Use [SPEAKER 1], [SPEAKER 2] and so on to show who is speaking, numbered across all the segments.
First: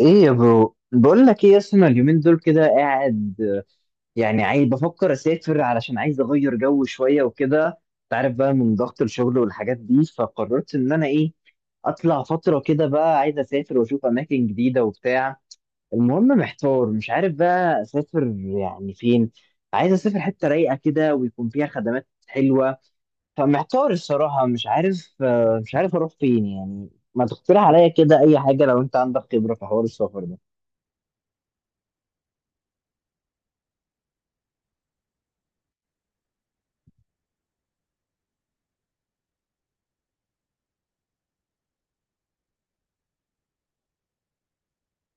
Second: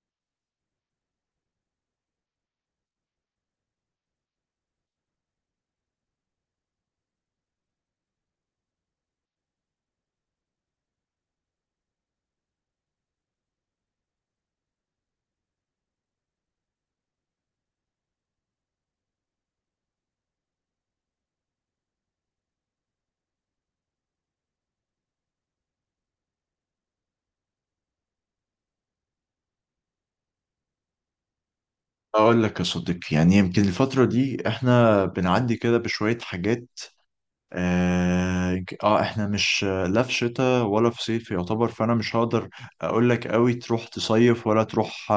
[SPEAKER 1] ايه يا برو، بقول لك ايه يا اسطى. أنا اليومين دول كده قاعد، يعني عايز بفكر اسافر علشان عايز اغير جو شويه وكده. انت عارف بقى من ضغط الشغل والحاجات دي، فقررت ان انا ايه، اطلع فتره كده بقى. عايز اسافر واشوف اماكن جديده وبتاع. المهم محتار، مش عارف بقى اسافر يعني فين. عايز اسافر حته رايقه كده ويكون فيها خدمات حلوه. فمحتار الصراحه، مش عارف اروح فين يعني. ما تقترح عليا كده اي حاجه لو انت عندك خبره في حوار السفر ده؟
[SPEAKER 2] أقول لك يا صديقي، يعني يمكن الفترة دي إحنا بنعدي كده بشوية حاجات. إحنا مش لا في شتاء ولا في صيف يعتبر، فأنا مش هقدر أقول لك أوي تروح تصيف ولا تروح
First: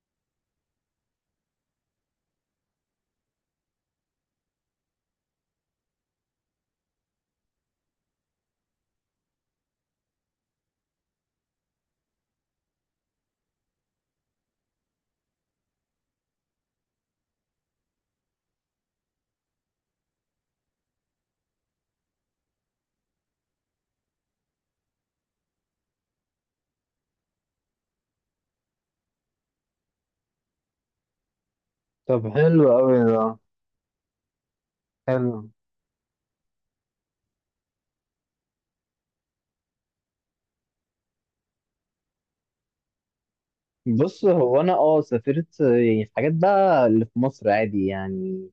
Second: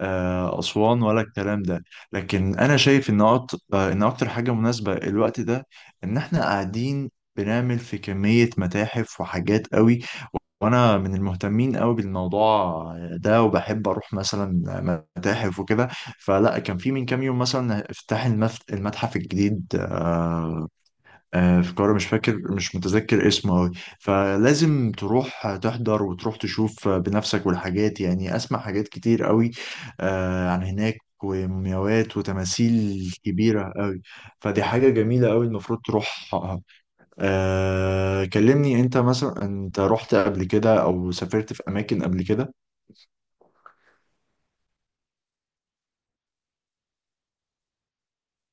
[SPEAKER 2] أسوان ولا الكلام ده. لكن أنا شايف إن أكتر حاجة مناسبة الوقت ده، إن إحنا قاعدين بنعمل في كمية متاحف وحاجات قوي، وانا من المهتمين قوي بالموضوع ده، وبحب اروح مثلا متاحف وكده. فلا كان في من كام يوم مثلا افتتاح المتحف الجديد في القاهره، مش فاكر مش متذكر اسمه قوي. فلازم تروح تحضر وتروح تشوف بنفسك والحاجات، يعني اسمع حاجات كتير قوي عن هناك، ومومياوات
[SPEAKER 1] طب حلو قوي
[SPEAKER 2] وتماثيل
[SPEAKER 1] ده.
[SPEAKER 2] كبيرة قوي. فدي حاجة جميلة قوي،
[SPEAKER 1] حلو.
[SPEAKER 2] المفروض تروح. كلمني انت، مثلا انت رحت قبل كده او سافرت في اماكن قبل كده؟
[SPEAKER 1] بص، هو انا سافرت يعني في حاجات بقى اللي في مصر عادي يعني.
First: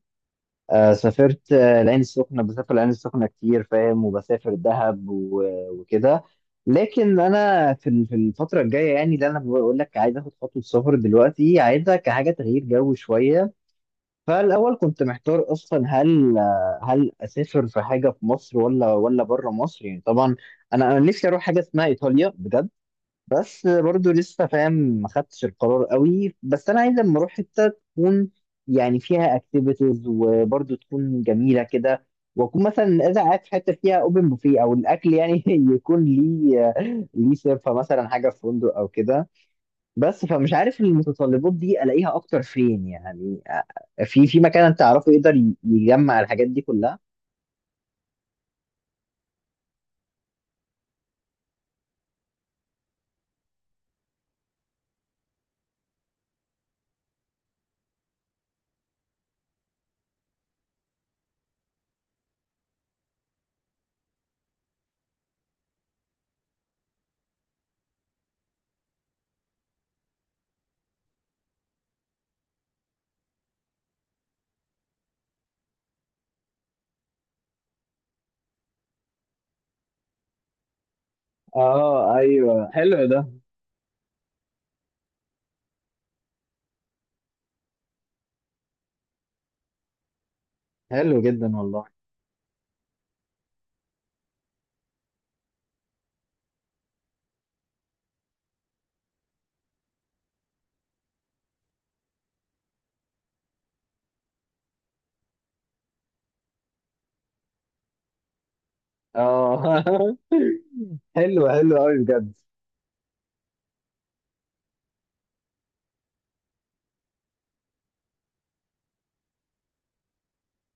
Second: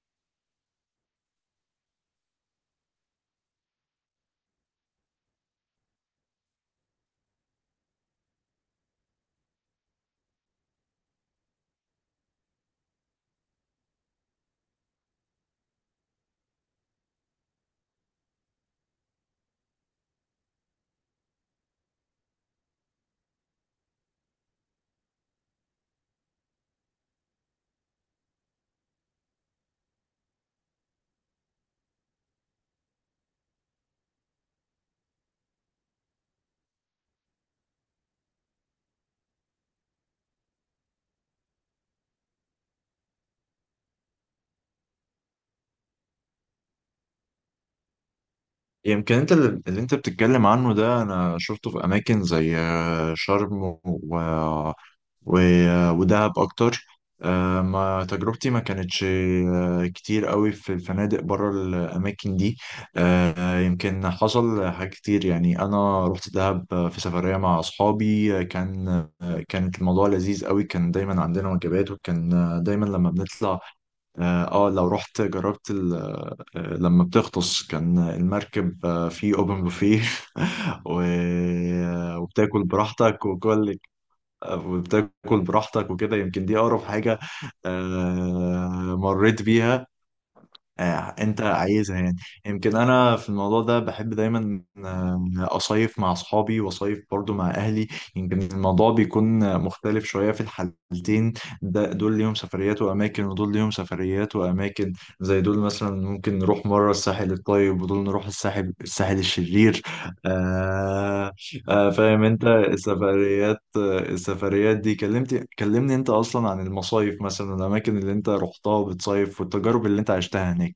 [SPEAKER 1] سافرت، العين السخنة، بسافر العين السخنة كتير، فاهم، وبسافر دهب و- وكده. لكن انا في الفترة الجاية، يعني اللي انا بقول لك، عايز اخد خطوة سفر دلوقتي، عايزها كحاجة تغيير جو شوية. فالاول كنت محتار اصلا هل هل اسافر في حاجة في مصر ولا بره مصر، يعني طبعا انا نفسي اروح حاجة اسمها ايطاليا بجد. بس برضو لسه، فاهم، ما خدتش القرار قوي، بس انا عايز اما اروح حته تكون يعني فيها اكتيفيتيز، وبرضو تكون جميله كده. واكون مثلا اذا قاعد في حته فيها اوبن بوفيه او الاكل يعني يكون ليه، سيرفا مثلا حاجه في فندق او كده. بس فمش عارف المتطلبات دي الاقيها اكتر فين يعني، في مكان انت تعرفه يقدر يجمع الحاجات دي كلها.
[SPEAKER 2] يعني يمكن انت اللي انت بتتكلم عنه ده انا شفته في اماكن زي شرم ودهب اكتر. ما تجربتي ما كانتش كتير قوي في الفنادق بره الاماكن دي. يمكن حصل حاجات كتير، يعني انا رحت دهب في سفريه مع اصحابي، كانت الموضوع لذيذ قوي، كان دايما عندنا وجبات، وكان دايما لما بنطلع. لو رحت جربت لما بتغطس كان المركب فيه اوبن بوفيه و-
[SPEAKER 1] اه
[SPEAKER 2] وبتاكل
[SPEAKER 1] ايوه حلو
[SPEAKER 2] براحتك
[SPEAKER 1] ده.
[SPEAKER 2] وكل وبتاكل براحتك وكده، يمكن دي اقرب حاجه مريت بيها
[SPEAKER 1] حلو
[SPEAKER 2] انت
[SPEAKER 1] جدا والله.
[SPEAKER 2] عايزها يعني. يمكن انا في الموضوع ده بحب دايما اصيف مع اصحابي، واصيف برضو مع اهلي. يمكن الموضوع بيكون مختلف شويه في الحالتين. ده دول ليهم سفريات واماكن، ودول ليهم سفريات واماكن. زي دول مثلا ممكن نروح مره الساحل الطيب، ودول نروح الساحل
[SPEAKER 1] اه
[SPEAKER 2] الشرير. آه
[SPEAKER 1] حلو، حلو قوي
[SPEAKER 2] فاهم
[SPEAKER 1] بجد.
[SPEAKER 2] انت؟ السفريات دي كلمني انت اصلا عن المصايف، مثلا الاماكن اللي انت رحتها بتصيف والتجارب اللي انت عشتها هناك.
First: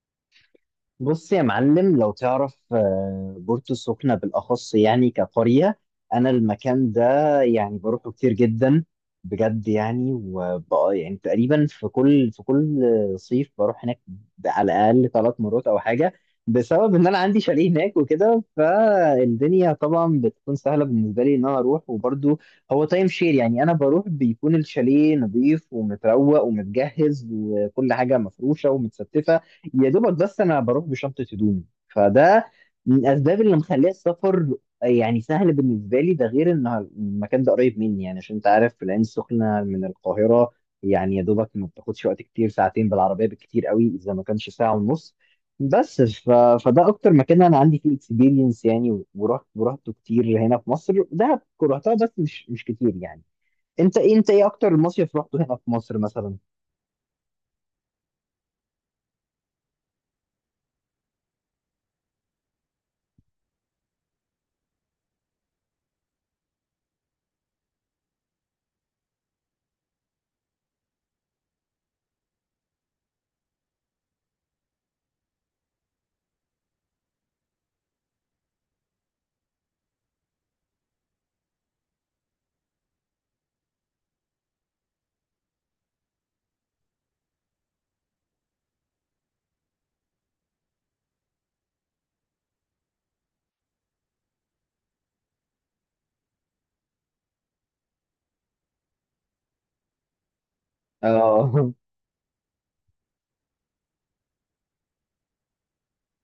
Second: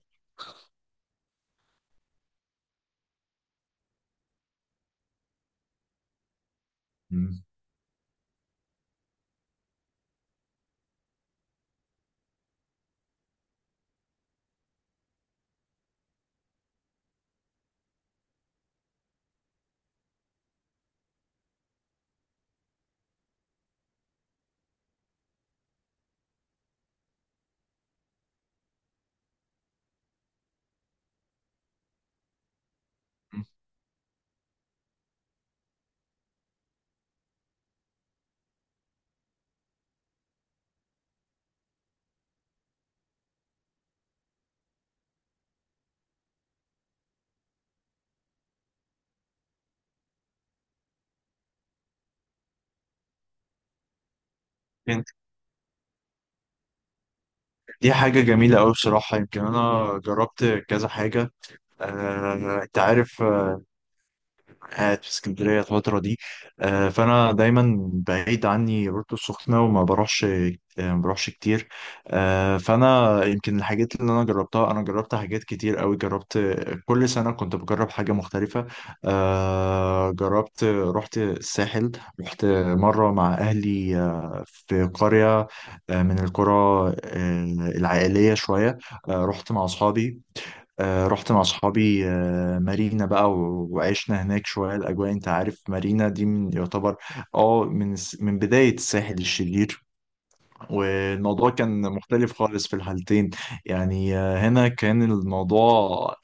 [SPEAKER 1] بص يا معلم، لو تعرف بورتو السخنة بالأخص، يعني كقرية، أنا المكان ده
[SPEAKER 2] مم.
[SPEAKER 1] يعني بروحه كتير جدا بجد. يعني وبقى يعني تقريبا في كل صيف بروح هناك على الأقل 3 مرات أو حاجة، بسبب إن أنا عندي شاليه هناك وكده، فالدنيا طبعا بتكون سهلة بالنسبة لي إن أنا أروح. وبرضو هو تايم شير، يعني أنا بروح بيكون الشاليه نظيف ومتروق ومتجهز وكل حاجة مفروشة ومتستفة، يا دوبك بس انا بروح بشنطه هدومي. فده من الاسباب اللي مخليه السفر يعني سهل بالنسبه لي، ده غير ان المكان ده قريب مني، يعني عشان انت عارف في العين السخنه من القاهره، يعني يا دوبك ما بتاخدش وقت كتير، ساعتين بالعربيه بالكتير قوي، اذا ما كانش ساعه ونص. بس ف... فده اكتر مكان انا عندي فيه اكسبيرينس يعني، ورحت ورحته كتير هنا في مصر. دهب رحتها بس مش كتير يعني. انت ايه اكتر
[SPEAKER 2] كانت-
[SPEAKER 1] مصيف رحته هنا في مصر مثلا؟
[SPEAKER 2] دي حاجة جميلة أوي بصراحة، يمكن أنا جربت كذا حاجة. أنت عارف قاعد في اسكندرية الفترة دي، فأنا دايما بعيد عني بورتو السخنة وما بروحش آه، ما بروحش كتير. فأنا يمكن الحاجات اللي أنا جربتها، أنا جربت حاجات كتير أوي، جربت كل سنة كنت بجرب حاجة مختلفة. جربت رحت الساحل، رحت مرة مع أهلي في قرية من القرى العائلية شوية. رحت مع أصحابي مارينا بقى وعشنا هناك شوية، الأجواء أنت عارف مارينا دي من يعتبر اه من من بداية الساحل الشرير. والموضوع
[SPEAKER 1] اه
[SPEAKER 2] كان مختلف خالص في الحالتين. يعني هنا كان الموضوع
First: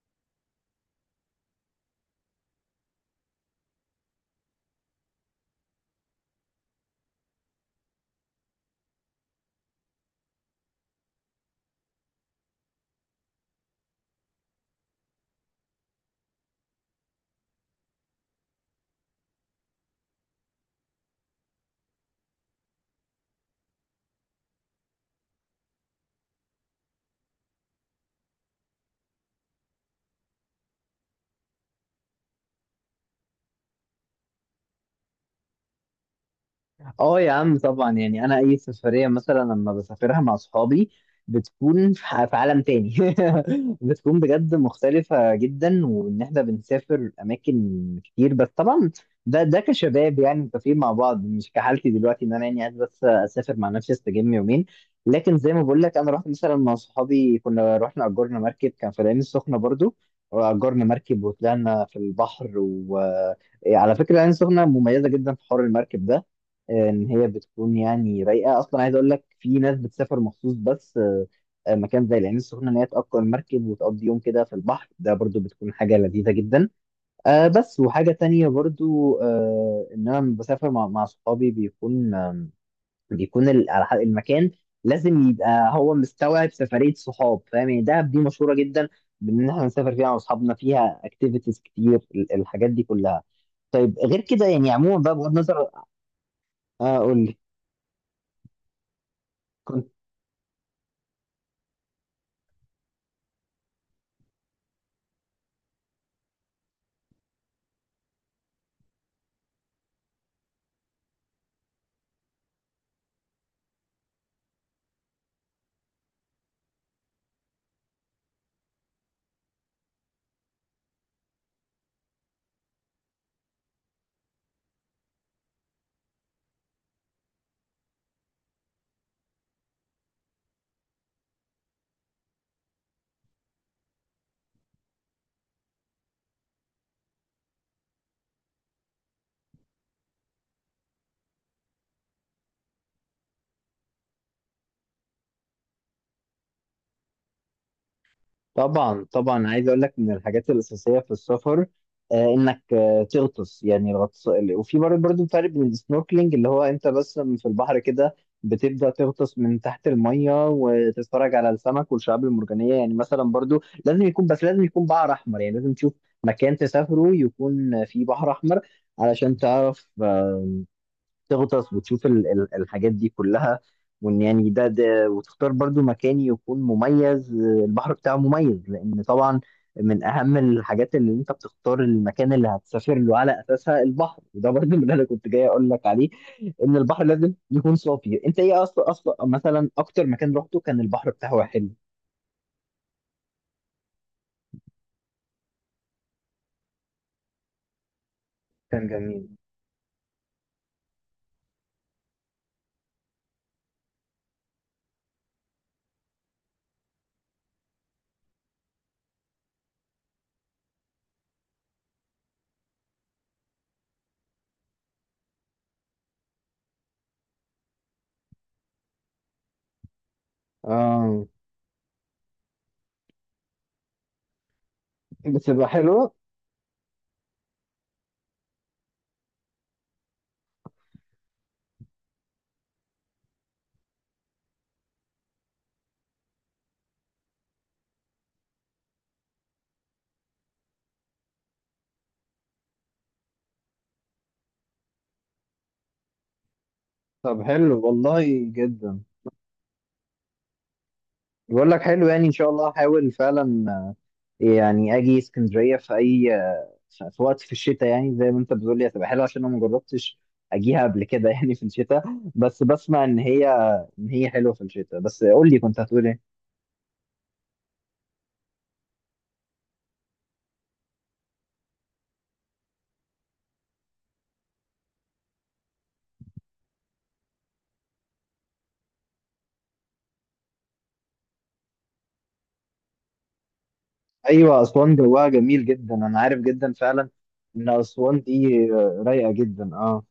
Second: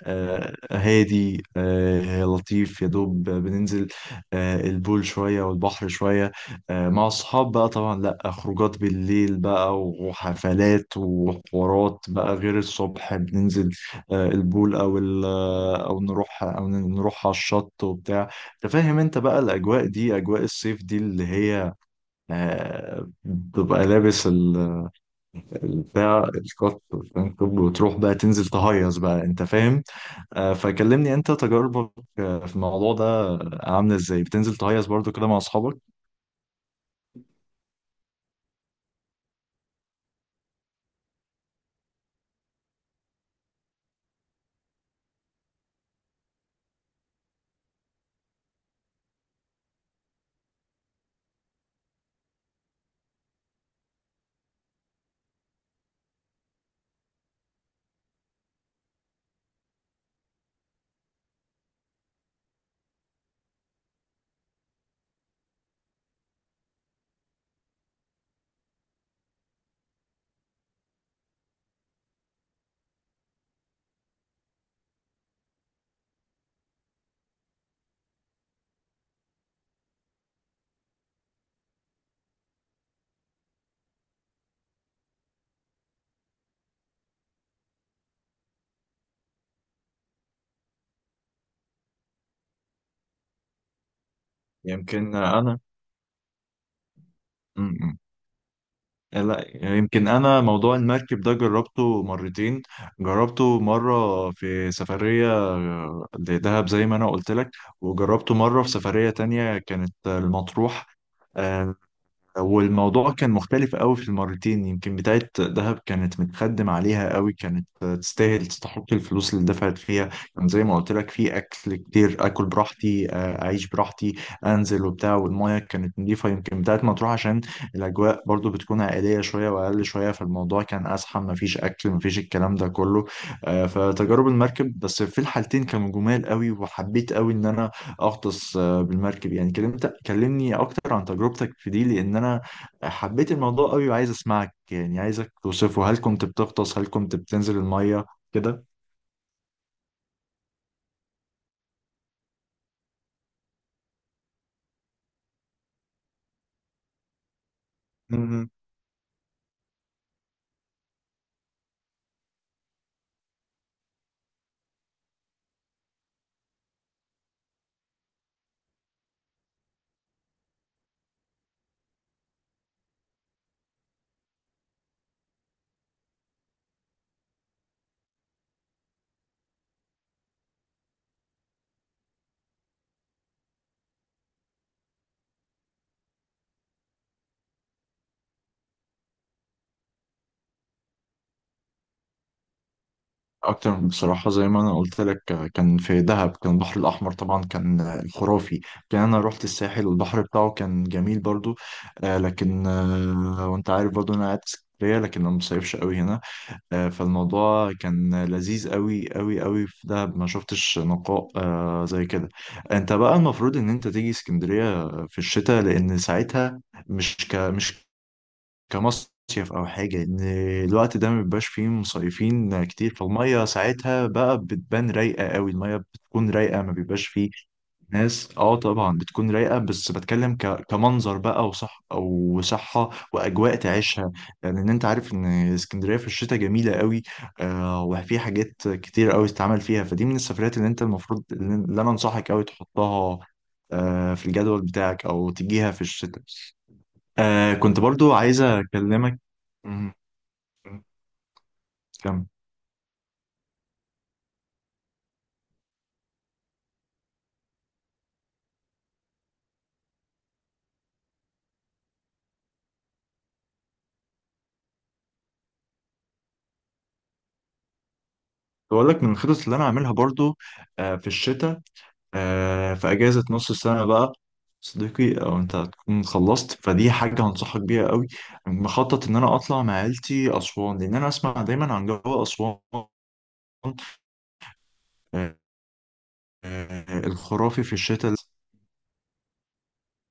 [SPEAKER 2] هادي لطيف، يا دوب بننزل البول شوية والبحر شوية، مع الصحاب بقى طبعا، لا خروجات بالليل بقى وحفلات وحوارات بقى، غير الصبح بننزل البول او او نروح على الشط وبتاع. تفهم انت بقى الاجواء دي، اجواء الصيف دي اللي هي بتبقى لابس بتاع الكات والفانكوب، وتروح بقى تنزل تهيص بقى انت فاهم. فكلمني انت تجاربك في الموضوع ده، عامله ازاي بتنزل تهيص برضو كده مع اصحابك؟
[SPEAKER 1] اه يا عم، طبعا يعني انا اي سفريه مثلا لما بسافرها مع اصحابي بتكون في عالم تاني بتكون بجد مختلفه جدا. وان احنا بنسافر اماكن كتير، بس طبعا ده كشباب يعني متفقين مع بعض، مش كحالتي دلوقتي ان انا يعني قاعد بس اسافر مع نفسي استجم يومين. لكن زي ما بقول لك، انا رحت مثلا مع صحابي، كنا رحنا اجرنا مركب كان في العين السخنه برضو، واجرنا مركب وطلعنا في البحر. وعلى فكره، العين السخنه مميزه جدا في حوار المركب ده، ان هي بتكون يعني رايقه اصلا. عايز اقول لك في ناس بتسافر مخصوص، بس مكان زي العين السخنه ان هي تاجر مركب وتقضي يوم كده في البحر، ده برضو بتكون حاجه لذيذه جدا. بس وحاجه تانية برضو، ان انا لما بسافر مع صحابي بيكون المكان لازم يبقى هو مستوعب سفريه صحاب، فاهم يعني؟ دهب دي مشهوره جدا بان احنا نسافر فيها مع اصحابنا، فيها اكتيفيتيز كتير، الحاجات دي كلها. طيب غير كده يعني عموما بقى
[SPEAKER 2] يمكن
[SPEAKER 1] بغض
[SPEAKER 2] انا
[SPEAKER 1] النظر، اقول.
[SPEAKER 2] م- م. لا، يمكن انا موضوع المركب ده جربته مرتين، جربته مره في سفريه لدهب زي ما انا قلت لك، وجربته مره في سفريه تانية كانت المطروح. آه، والموضوع كان مختلف قوي في المرتين، يمكن بتاعة دهب كانت متخدم عليها قوي، كانت تستاهل تستحق الفلوس اللي دفعت فيها، كان زي ما قلت لك في اكل كتير، اكل براحتي اعيش براحتي، انزل وبتاع، والمياه كانت نظيفة. يمكن بتاعة مطروح عشان الاجواء برضو بتكون عائلية شوية واقل شوية، فالموضوع كان ازحم، مفيش اكل مفيش الكلام ده كله. فتجارب المركب بس في الحالتين كانوا جمال قوي، وحبيت قوي ان انا اغطس بالمركب. يعني كلمني اكتر عن تجربتك في دي، لان انا حبيت الموضوع قوي وعايز اسمعك، يعني عايزك توصفه، هل كنت بتغطس؟ هل كنت بتنزل المية كده؟
[SPEAKER 1] طبعا طبعا، عايز اقول لك من الحاجات الاساسيه في السفر انك تغطس، يعني الغطس. وفي برضه، فرق بين السنوركلينج اللي هو انت بس في البحر كده
[SPEAKER 2] مم.
[SPEAKER 1] بتبدا تغطس من تحت الميه وتتفرج على السمك والشعاب المرجانيه. يعني مثلا برضه لازم يكون، بحر احمر، يعني لازم تشوف مكان تسافره يكون فيه بحر احمر علشان تعرف تغطس وتشوف الحاجات دي كلها. وان يعني ده، وتختار برضو مكان يكون مميز، البحر بتاعه مميز، لان طبعا من اهم الحاجات اللي انت بتختار المكان اللي هتسافر له على اساسها البحر. وده برضو اللي انا كنت جاي اقول لك عليه، ان البحر لازم يكون صافي. انت ايه اصلا، مثلا اكتر مكان رحته كان البحر بتاعه حلو؟
[SPEAKER 2] اكتر بصراحة زي ما انا قلت لك، كان في دهب، كان البحر الاحمر طبعا كان خرافي.
[SPEAKER 1] كان
[SPEAKER 2] كان انا
[SPEAKER 1] جميل.
[SPEAKER 2] رحت الساحل والبحر بتاعه كان جميل برضو. آه، لكن آه، وانت عارف برضو انا قاعد في اسكندرية، لكن انا مصيفش قوي هنا. فالموضوع كان لذيذ قوي قوي قوي في دهب، ما شفتش نقاء زي كده. انت بقى المفروض ان انت تيجي اسكندرية في الشتاء، لان ساعتها مش كمصيف او حاجة، ان الوقت ده ما
[SPEAKER 1] اه
[SPEAKER 2] بيبقاش فيه مصيفين كتير، فالمية ساعتها بقى بتبان رايقة قوي،
[SPEAKER 1] بتبقى
[SPEAKER 2] المية
[SPEAKER 1] حلوة.
[SPEAKER 2] بتكون رايقة، ما بيبقاش فيه ناس، اه طبعا بتكون رايقه، بس بتكلم كمنظر بقى، وصح او صحه، واجواء تعيشها. لان يعني انت عارف ان اسكندريه في الشتاء جميله قوي، وفي حاجات كتير قوي تتعمل فيها، فدي من السفرات اللي انت المفروض اللي انا انصحك قوي تحطها في الجدول بتاعك، او تجيها في الشتاء.
[SPEAKER 1] طب حلو
[SPEAKER 2] كنت برضو
[SPEAKER 1] والله،
[SPEAKER 2] عايزه
[SPEAKER 1] جدا.
[SPEAKER 2] اكلمك. مم.
[SPEAKER 1] بقول لك حلو، يعني
[SPEAKER 2] كم
[SPEAKER 1] ان شاء الله هحاول فعلا يعني اجي اسكندريه في اي، في وقت في الشتاء، يعني زي ما انت بتقول لي هتبقى حلوه. عشان انا ما جربتش اجيها قبل كده يعني في الشتاء، بس بسمع ان هي، ان هي حلوه في الشتاء. بس قول لي كنت هتقول ايه؟
[SPEAKER 2] بقول لك من الخطط اللي انا عاملها برضو في الشتاء، في أجازة نص السنة بقى، صديقي أو أنت هتكون خلصت، فدي حاجة هنصحك بيها قوي، مخطط إن أنا أطلع مع عيلتي أسوان، لأن أنا أسمع دايما عن جو أسوان
[SPEAKER 1] ايوه اسوان جواها
[SPEAKER 2] آه،
[SPEAKER 1] جميل جدا، انا عارف جدا فعلا
[SPEAKER 2] الخرافي
[SPEAKER 1] ان
[SPEAKER 2] في الشتاء.
[SPEAKER 1] اسوان دي رايقه جدا اه.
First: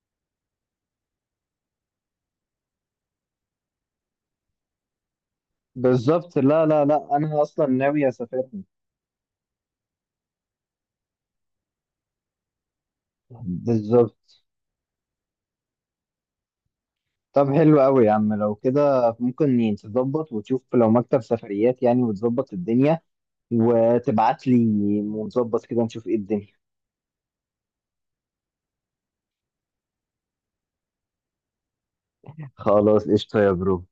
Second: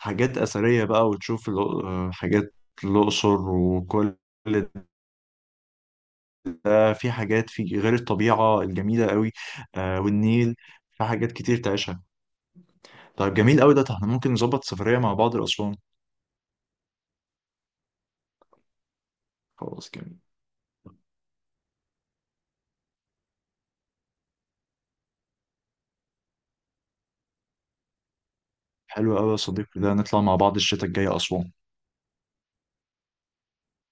[SPEAKER 2] حاجات أثرية بقى، وتشوف حاجات الأقصر وكل
[SPEAKER 1] بالظبط، لا لا
[SPEAKER 2] ده، في
[SPEAKER 1] لا انا
[SPEAKER 2] حاجات في
[SPEAKER 1] اصلا
[SPEAKER 2] غير
[SPEAKER 1] ناوي اسافرها.
[SPEAKER 2] الطبيعة الجميلة قوي، والنيل، في حاجات كتير تعيشها. طيب جميل قوي ده، طب احنا ممكن
[SPEAKER 1] بالظبط.
[SPEAKER 2] نظبط سفرية مع بعض لأسوان.
[SPEAKER 1] طب حلو قوي يا عم، لو كده ممكن
[SPEAKER 2] خلاص جميل.
[SPEAKER 1] تظبط وتشوف لو مكتب سفريات يعني، وتظبط الدنيا وتبعت لي، ونظبط كده نشوف ايه الدنيا.
[SPEAKER 2] حلو قوي يا صديقي، ده نطلع مع بعض الشتاء الجاي أسوان.
[SPEAKER 1] خلاص قشطة يا برو.